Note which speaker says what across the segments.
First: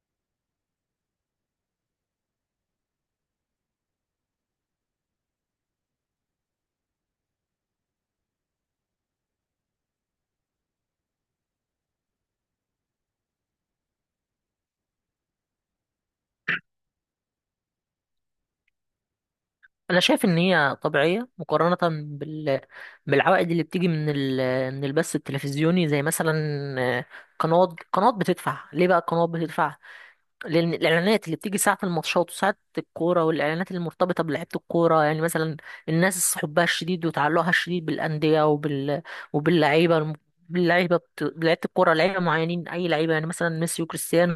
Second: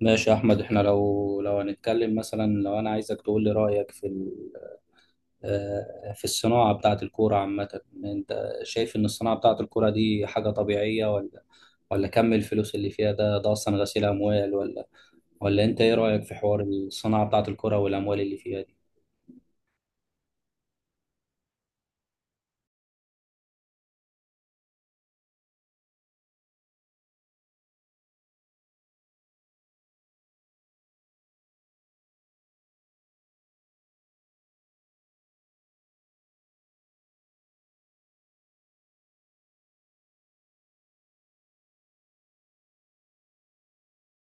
Speaker 1: ماشي يا احمد، احنا لو هنتكلم مثلا، لو انا عايزك تقول لي رايك في في الصناعه بتاعه الكوره عامه، انت شايف ان الصناعه بتاعه الكوره دي حاجه طبيعيه، ولا كم الفلوس اللي فيها ده اصلا غسيل اموال، ولا انت ايه رايك في حوار الصناعه بتاعه الكوره والاموال اللي فيها دي؟
Speaker 2: انا شايف ان هي طبيعيه مقارنه بال... بالعوائد اللي بتيجي من البث التلفزيوني زي مثلا آه، قنوات بتدفع ليه، بقى القنوات بتدفع لان الاعلانات اللي بتيجي ساعه الماتشات وساعه الكوره والاعلانات المرتبطه بلعيبه الكوره، يعني مثلا الناس حبها الشديد وتعلقها الشديد بالانديه وباللعيبه، باللعيبه لعيبه الكوره، لعيبه معينين، اي لعيبه يعني مثلا ميسي وكريستيانو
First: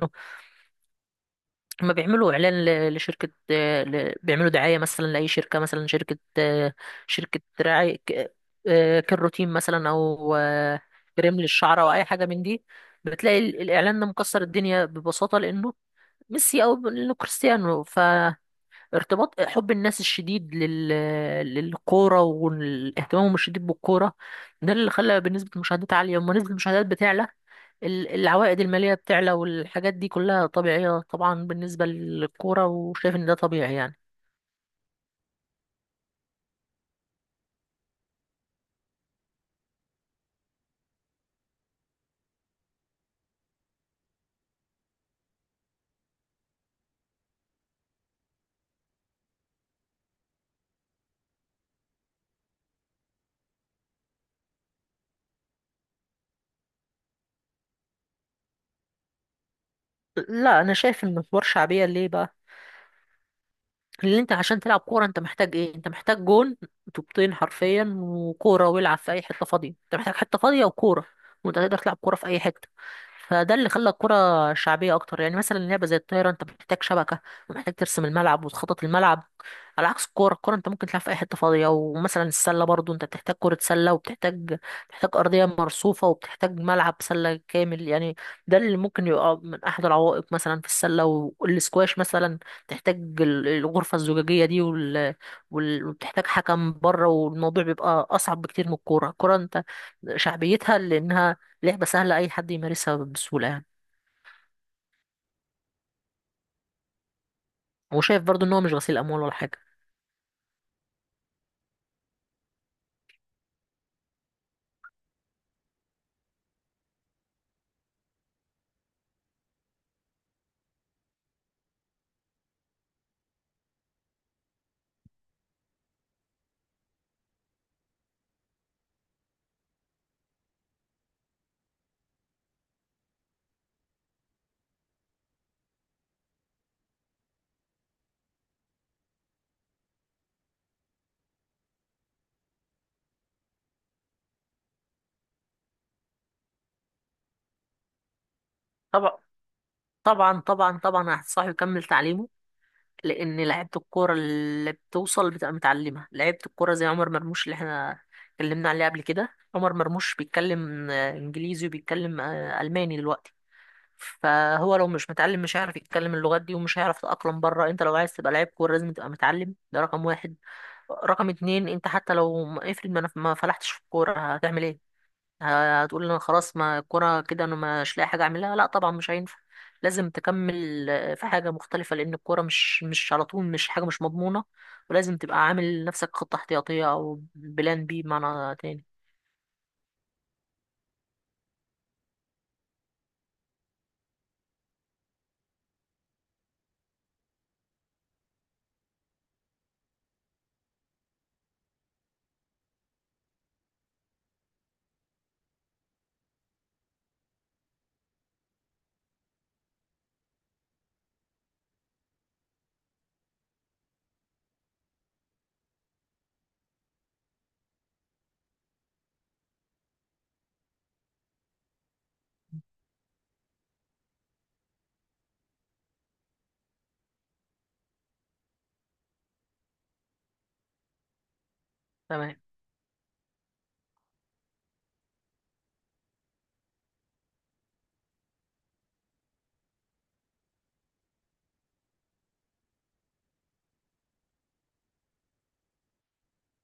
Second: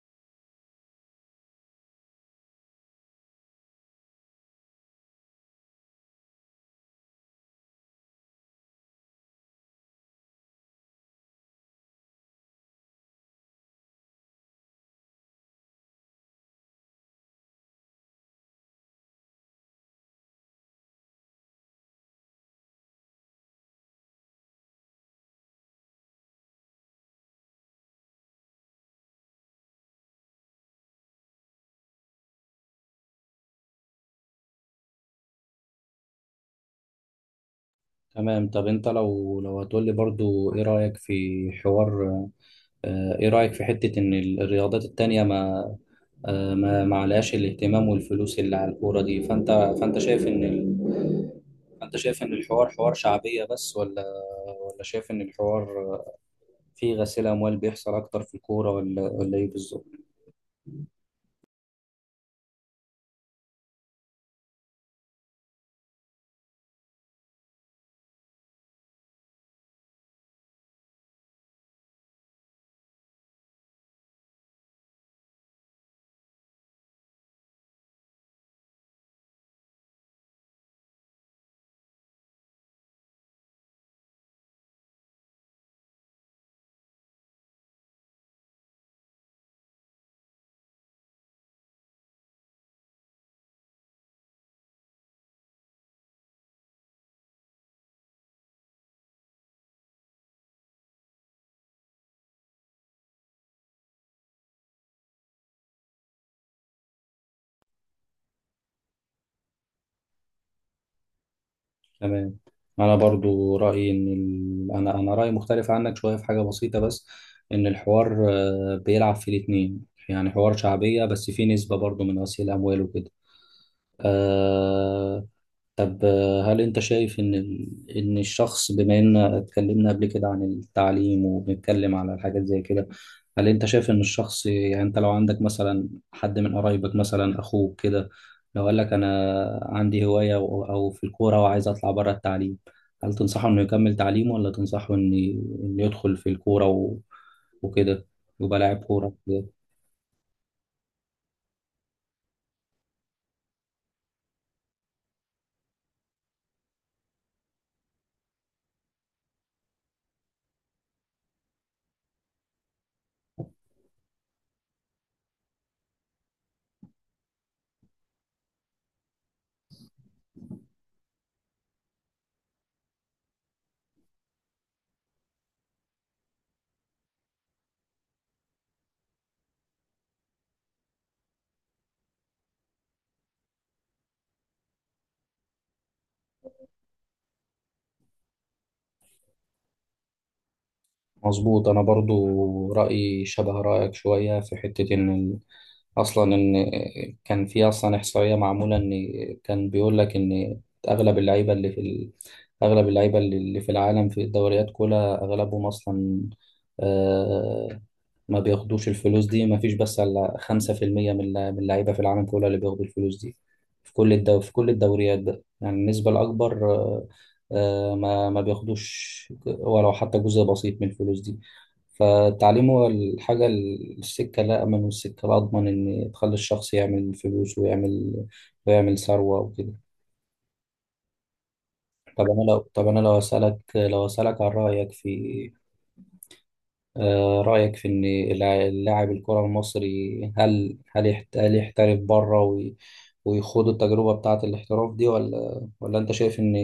Speaker 2: هما بيعملوا اعلان لشركه، بيعملوا دعايه مثلا لاي شركه، مثلا شركه شركه رعايه كروتين مثلا، او كريم للشعر او اي حاجه من دي. بتلاقي الاعلان ده مكسر الدنيا ببساطه لانه ميسي او لانه كريستيانو. ارتباط حب الناس الشديد للكورة واهتمامهم الشديد بالكورة ده اللي خلى بنسبة المشاهدات عالية، لما نسبة المشاهدات بتعلى العوائد المالية بتعلى، والحاجات دي كلها طبيعية طبعا بالنسبة للكورة، وشايف ان ده طبيعي يعني.
Speaker 1: تمام. طب انت لو هتقول لي برضو ايه رأيك في حوار آه، ايه رأيك في حتة ان الرياضات التانية ما آه، ما ما عليهاش الاهتمام والفلوس اللي على الكورة دي؟ فانت شايف فانت شايف ان الحوار حوار شعبية بس، ولا شايف ان الحوار فيه غسيل اموال بيحصل اكتر في الكورة، ولا ايه بالظبط؟
Speaker 2: لا، انا شايف ان الحوار شعبية، ليه بقى؟ اللي انت عشان تلعب كوره انت محتاج ايه؟ انت محتاج جون، طوبتين حرفيا وكوره، والعب في اي حته فاضيه. انت محتاج حته فاضيه وكوره وانت تقدر تلعب كوره في اي حته، فده اللي خلى الكوره شعبيه اكتر. يعني مثلا لعبه زي الطايره انت محتاج شبكه ومحتاج ترسم الملعب وتخطط الملعب، على عكس الكوره. الكوره انت ممكن تلعب في اي حته فاضيه. ومثلا السله برضو انت بتحتاج كره سله، وبتحتاج بتحتاج ارضيه مرصوفه وبتحتاج ملعب سله كامل يعني. ده اللي ممكن يبقى من احد العوائق مثلا في السله. والسكواش مثلا تحتاج الغرفة الزجاجية دي وبتحتاج حكم بره، والموضوع بيبقى أصعب بكتير من الكورة. الكورة أنت شعبيتها لأنها لعبة سهلة، أي حد يمارسها بسهولة يعني. وشايف برضو إن هو مش غسيل أموال ولا حاجة.
Speaker 1: تمام. انا برضو رايي، ان ال... انا انا رايي مختلف عنك شويه في حاجه بسيطه بس. ان الحوار بيلعب في الاتنين، يعني حوار شعبيه بس فيه نسبه برضو من غسيل اموال وكده. آه طب، هل انت شايف ان الشخص، بما ان اتكلمنا قبل كده عن التعليم، وبنتكلم على الحاجات زي كده، هل انت شايف ان الشخص يعني، انت لو عندك مثلا حد من قرايبك مثلا اخوك كده، لو قال لك انا عندي هواية او في الكورة وعايز اطلع بره التعليم، هل تنصحه انه يكمل تعليمه ولا تنصحه إن يدخل في الكورة وكده، يبقى لاعب كورة؟
Speaker 2: طبعا، طبعا، طبعا، طبعا هتنصحه يكمل تعليمه، لأن لعيبة الكورة اللي بتوصل بتبقى متعلمة. لعيبة الكورة زي عمر مرموش اللي احنا اتكلمنا عليه قبل كده، عمر مرموش بيتكلم إنجليزي وبيتكلم ألماني دلوقتي. فهو لو مش متعلم مش هيعرف يتكلم اللغات دي، ومش هيعرف يتأقلم بره. انت لو عايز تبقى لعيب كورة لازم تبقى متعلم، ده رقم واحد. رقم اتنين، انت حتى لو افرض ما فلحتش في الكورة هتعمل ايه؟ هتقول انا خلاص، ما الكورة كده انا مش لاقي حاجة اعملها؟ لا طبعا مش هينفع، لازم تكمل في حاجة مختلفة، لأن الكورة مش على طول، مش حاجة مش مضمونة، ولازم تبقى عامل لنفسك خطة احتياطية أو بلان بي بمعنى تاني.
Speaker 1: مظبوط. انا برضو رايي شبه رايك شويه في حته اصلا ان كان في اصلا احصائيه معموله، ان كان بيقول لك ان اغلب اللعيبه اللي في العالم في الدوريات كلها اغلبهم اصلا، آه، ما بياخدوش الفلوس دي. ما فيش بس على 5% من اللعيبة في العالم كله اللي بياخدوا الفلوس دي، في كل الدوريات بقى، يعني النسبة الأكبر، ما بياخدوش ولو حتى جزء بسيط من الفلوس دي. فالتعليم هو الحاجة، السكة الأأمن والسكة الأضمن إن تخلي الشخص يعمل فلوس، ويعمل ثروة وكده. طب
Speaker 2: تمام.
Speaker 1: أنا لو، أسألك، عن رأيك في، رأيك في إن اللاعب الكرة المصري، هل هل يحترف بره ويخوض التجربة بتاعة الاحتراف دي، ولا أنت شايف إن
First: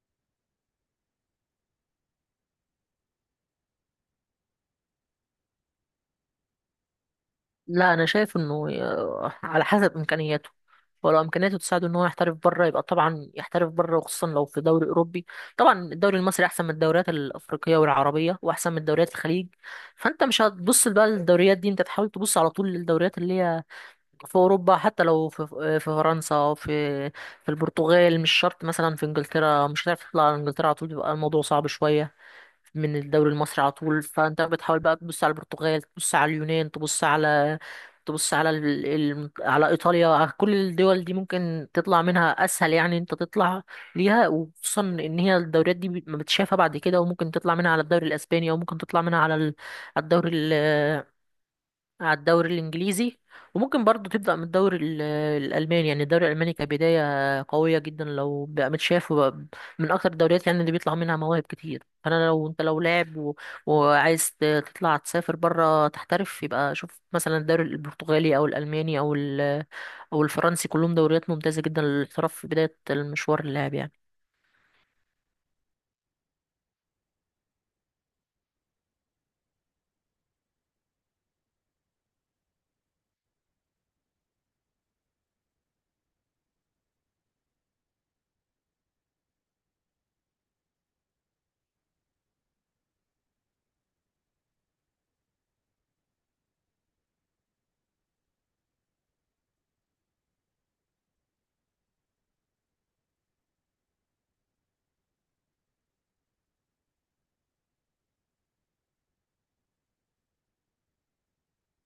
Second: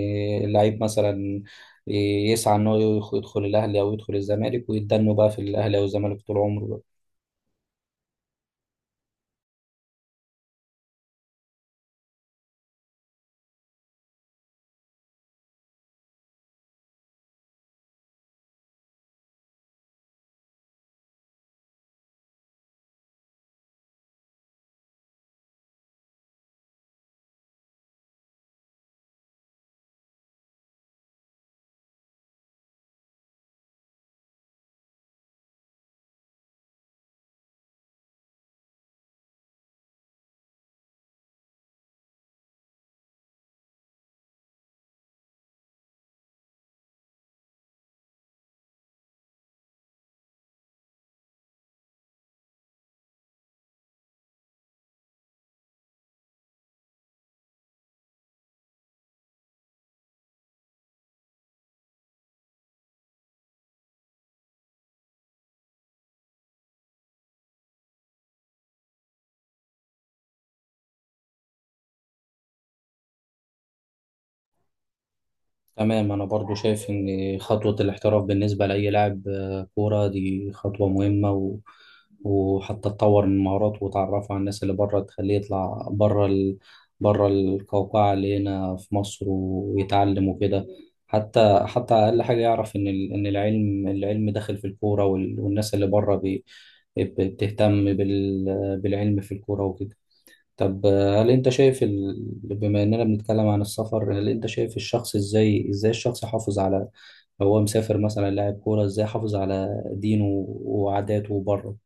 Speaker 1: اللعيب مثلا يسعى إن هو يدخل الأهلي أو يدخل الزمالك، ويتدنوا بقى في الأهلي أو الزمالك طول عمره بقى؟
Speaker 2: لا، انا شايف انه على حسب امكانياته. ولو امكانياته تساعده ان هو يحترف بره يبقى طبعا يحترف بره، وخصوصا لو في دوري اوروبي. طبعا الدوري المصري احسن من الدوريات الافريقيه والعربيه، واحسن من دوريات الخليج، فانت مش هتبص بقى للدوريات دي. انت تحاول تبص على طول للدوريات اللي هي في اوروبا. حتى لو في في فرنسا، او في البرتغال، مش شرط مثلا في انجلترا، مش هتعرف تطلع على انجلترا على طول، بيبقى الموضوع صعب شويه من الدوري المصري على طول. فانت بتحاول بقى تبص على البرتغال، تبص على اليونان، تبص على على ايطاليا، على كل الدول دي ممكن تطلع منها اسهل يعني، انت تطلع ليها، وخصوصا ان هي الدوريات دي ما بتشافها بعد كده، وممكن تطلع منها على الدوري الاسباني، او ممكن تطلع منها على على الدوري على الدوري الانجليزي. وممكن برضو تبدا من الدوري الالماني. يعني الدوري الالماني كبدايه قويه جدا لو بقى متشاف، وبقى من اكتر الدوريات يعني اللي بيطلع منها مواهب كتير. فانا لو انت لو لاعب وعايز تطلع تسافر بره تحترف، يبقى شوف مثلا الدوري البرتغالي او الالماني او الفرنسي، كلهم دوريات ممتازه جدا للاحتراف في بدايه المشوار اللاعب يعني.
Speaker 1: تمام. أنا برضو شايف إن خطوة الاحتراف بالنسبة لأي لاعب كورة دي خطوة مهمة، و... وحتى تطور من مهاراته وتعرفه على الناس اللي بره تخليه يطلع بره القوقعة اللي هنا في مصر ويتعلم وكده. حتى أقل حاجة يعرف إن العلم داخل في الكورة وال... والناس اللي بره بتهتم بالعلم في الكورة وكده. طب، آه، هل انت شايف ال... بما اننا بنتكلم عن السفر، هل انت شايف الشخص ازاي ازاي الشخص يحافظ على لو هو مسافر مثلا لاعب كورة، ازاي يحافظ على دينه وعاداته بره؟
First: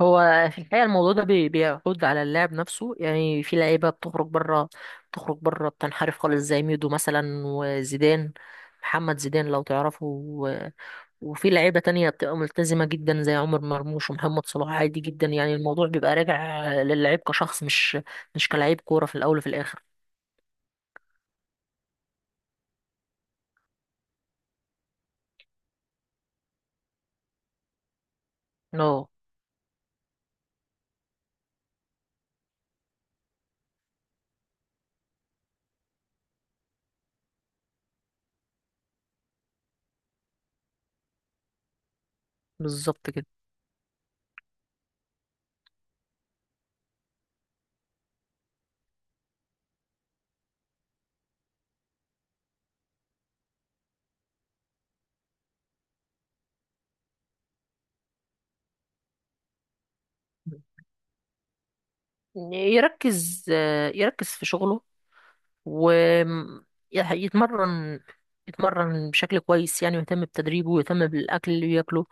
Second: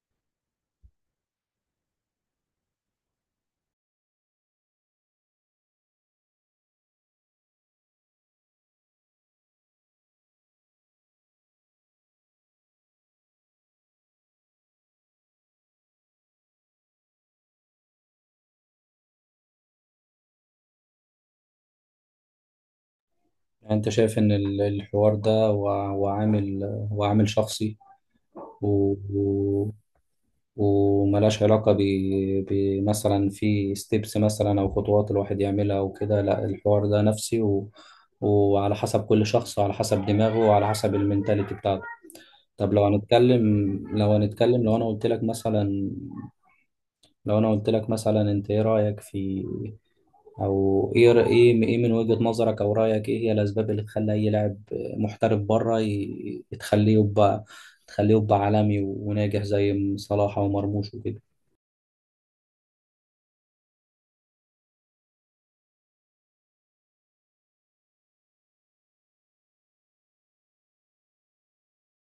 Speaker 2: هو في الحقيقة الموضوع ده بيعود على اللاعب نفسه يعني. في لعيبة بتخرج بره بتنحرف خالص زي ميدو مثلا، وزيدان، محمد زيدان لو تعرفه، وفي لعيبة تانية بتبقى ملتزمة جدا زي عمر مرموش ومحمد صلاح. عادي جدا يعني، الموضوع بيبقى راجع للعيب كشخص، مش كلاعب كورة في الأول وفي الآخر.
Speaker 1: يعني انت شايف ان الحوار ده وع- وعامل شخصي، و...
Speaker 2: اه،
Speaker 1: و... وملهاش علاقة بمثلا في ستيبس مثلا او خطوات الواحد يعملها وكده. لا، الحوار ده نفسي، و... وعلى حسب كل شخص، وعلى حسب دماغه، وعلى حسب المنتاليتي بتاعته. طب لو
Speaker 2: بالظبط كده.
Speaker 1: هنتكلم، لو انا قلت لك مثلا، انت ايه رأيك في، او ايه ر- ايه ايه من وجهة نظرك، او رأيك ايه هي الاسباب اللي تخلي اي لاعب محترف بره تخليه يبقى عالمي وناجح زي صلاح ومرموش وكده.
Speaker 2: يركز يركز في شغله، ويتمرن، يتمرن بشكل كويس يعني، ويهتم بتدريبه، ويهتم بالأكل اللي بياكله،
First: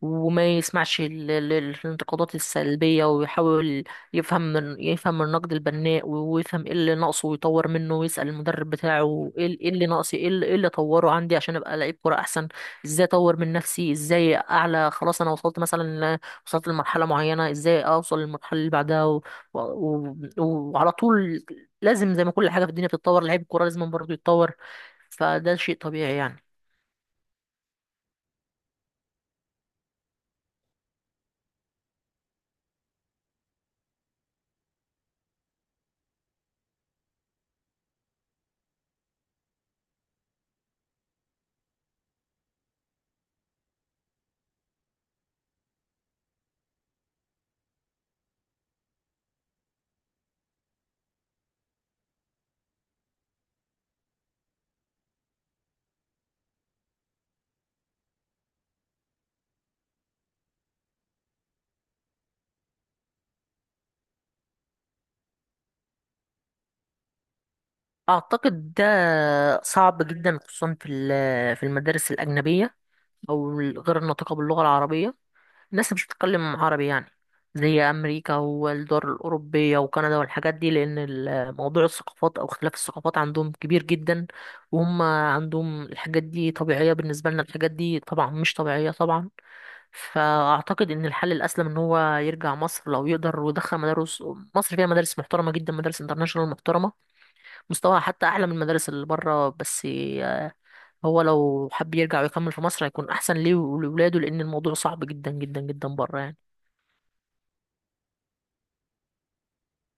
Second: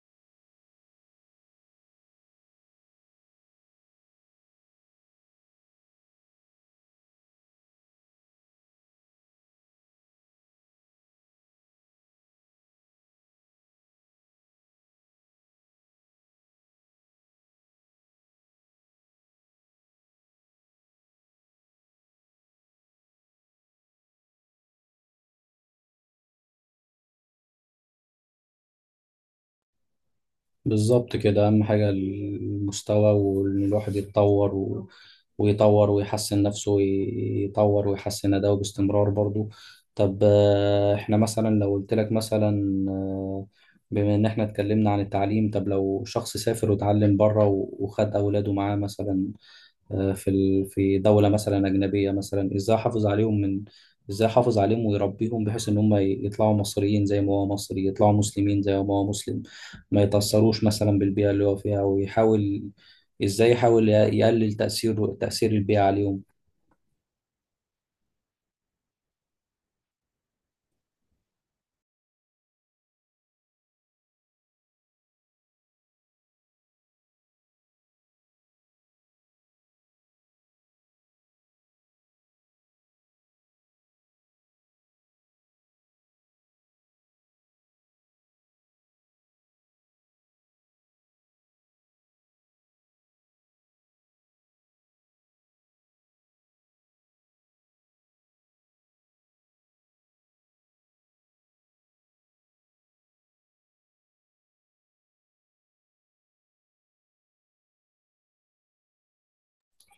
Speaker 2: وما يسمعش الانتقادات السلبية، ويحاول يفهم النقد البناء، ويفهم ايه اللي ناقصه، ويطور منه، ويسأل المدرب بتاعه ايه إيه اللي ناقصي، ايه اللي إيه اللي اطوره عندي عشان ابقى لعيب كرة احسن. ازاي اطور من نفسي، ازاي اعلى؟ خلاص انا وصلت مثلا ل- وصلت لمرحلة معينة، ازاي اوصل للمرحلة اللي بعدها؟ و... وعلى طول لازم، زي ما كل حاجة في الدنيا بتتطور، لعيب الكورة لازم برضه يتطور، فده شيء طبيعي يعني.
Speaker 1: بالظبط كده. أهم حاجة المستوى، وإن الواحد يتطور و... ويطور ويحسن نفسه، ويطور ويحسن أداؤه باستمرار برضو. طب، إحنا مثلا لو قلت لك مثلا، بما إن إحنا اتكلمنا عن التعليم، طب لو شخص سافر وتعلم بره وخد أولاده معاه مثلا، في دولة مثلا أجنبية مثلا، إزاي أحافظ عليهم ويربيهم بحيث إن هم يطلعوا مصريين زي ما هو مصري، يطلعوا مسلمين زي ما هو مسلم، ما يتأثروش مثلا بالبيئة اللي هو فيها، إزاي يحاول يقلل تأثير البيئة عليهم؟
Speaker 2: أعتقد ده صعب جدا، خصوصا في في المدارس الأجنبية، أو غير الناطقة باللغة العربية. الناس مش بتتكلم عربي يعني، زي أمريكا والدول الأوروبية وكندا والحاجات دي، لأن موضوع الثقافات أو اختلاف الثقافات عندهم كبير جدا. وهم عندهم الحاجات دي طبيعية، بالنسبة لنا الحاجات دي طبعا مش طبيعية طبعا. فاعتقد ان الحل الاسلم ان هو يرجع مصر لو يقدر، ويدخل مدارس. مصر فيها مدارس محترمه جدا، مدارس انترناشونال محترمه مستواها حتى اعلى من المدارس اللي بره، بس آه، هو لو حب يرجع ويكمل في مصر هيكون احسن ليه ولاولاده، لان الموضوع صعب جدا جدا جدا بره يعني.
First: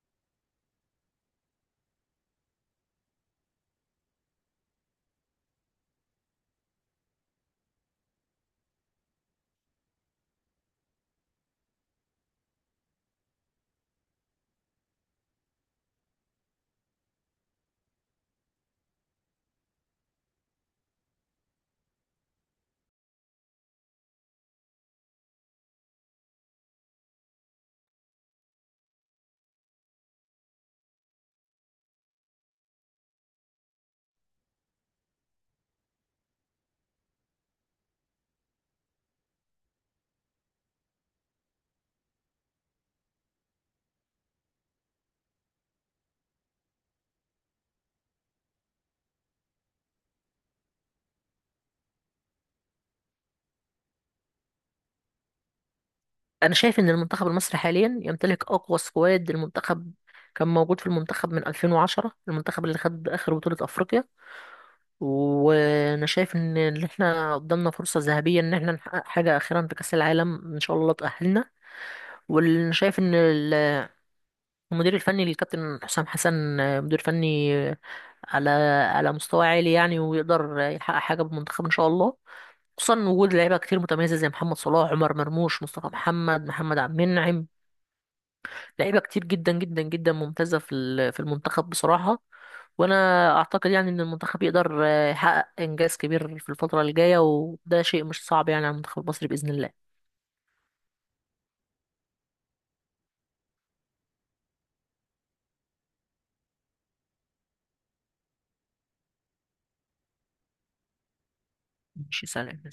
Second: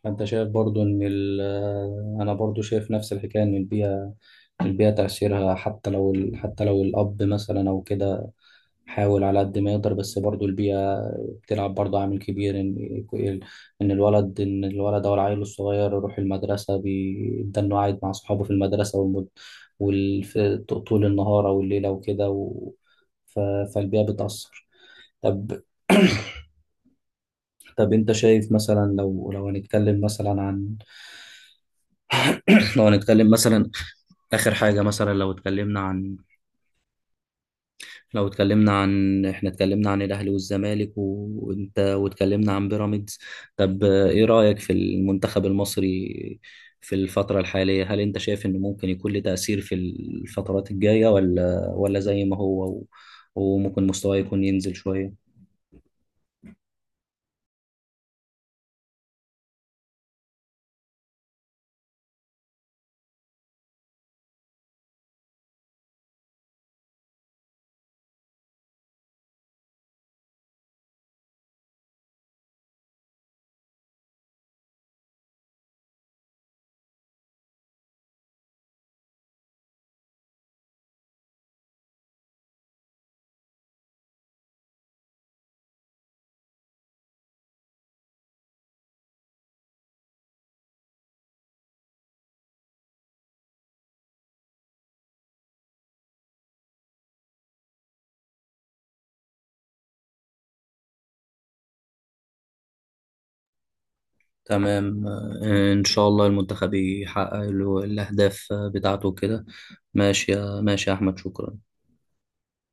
Speaker 1: فأنت شايف برضو إن أنا برضو شايف نفس الحكاية، إن البيئة تأثيرها، حتى لو حتى لو الأب مثلا أو كده حاول على قد ما يقدر، بس برضو البيئة بتلعب برضو عامل كبير، إن الولد، أو العيل الصغير، يروح المدرسة، بيبدأ إنه قاعد مع صحابه في المدرسة طول النهار أو الليلة وكده، و... ف... فالبيئة بتأثر. طب طب أنت شايف مثلا، لو هنتكلم مثلا عن لو هنتكلم مثلا آخر حاجة مثلا، لو اتكلمنا عن لو اتكلمنا عن احنا اتكلمنا عن الاهلي والزمالك و- وانت، واتكلمنا عن بيراميدز. طب، ايه رأيك في المنتخب المصري في الفترة الحالية، هل انت شايف ان ممكن يكون له تأثير في الفترات الجاية، ولا زي ما هو، و- وممكن مستواه يكون ينزل شوية؟
Speaker 2: انا شايف ان المنتخب المصري حاليا يمتلك اقوى سكواد المنتخب كان موجود في المنتخب من 2010، المنتخب اللي خد اخر بطولة افريقيا. وانا شايف ان احنا قدامنا فرصة ذهبية ان احنا نحقق حاجة اخيرا في كأس العالم، ان شاء الله تأهلنا. وانا شايف ان المدير الفني للكابتن حسام حسن، مدير فني على على مستوى عالي يعني، ويقدر يحقق حاجة بالمنتخب ان شاء الله، خصوصا وجود لعيبة كتير متميزة زي محمد صلاح، عمر مرموش، مصطفى محمد، محمد عبد المنعم، لعيبه كتير جدا جدا جدا ممتازه في في المنتخب بصراحه. وانا اعتقد يعني ان المنتخب يقدر يحقق انجاز كبير في الفتره الجايه، وده شيء مش صعب يعني على المنتخب المصري باذن الله.
Speaker 1: تمام. ان شاء الله المنتخب يحقق له الاهداف بتاعته كده. ماشي يا احمد، شكرا.
Speaker 2: ماشي، سلام.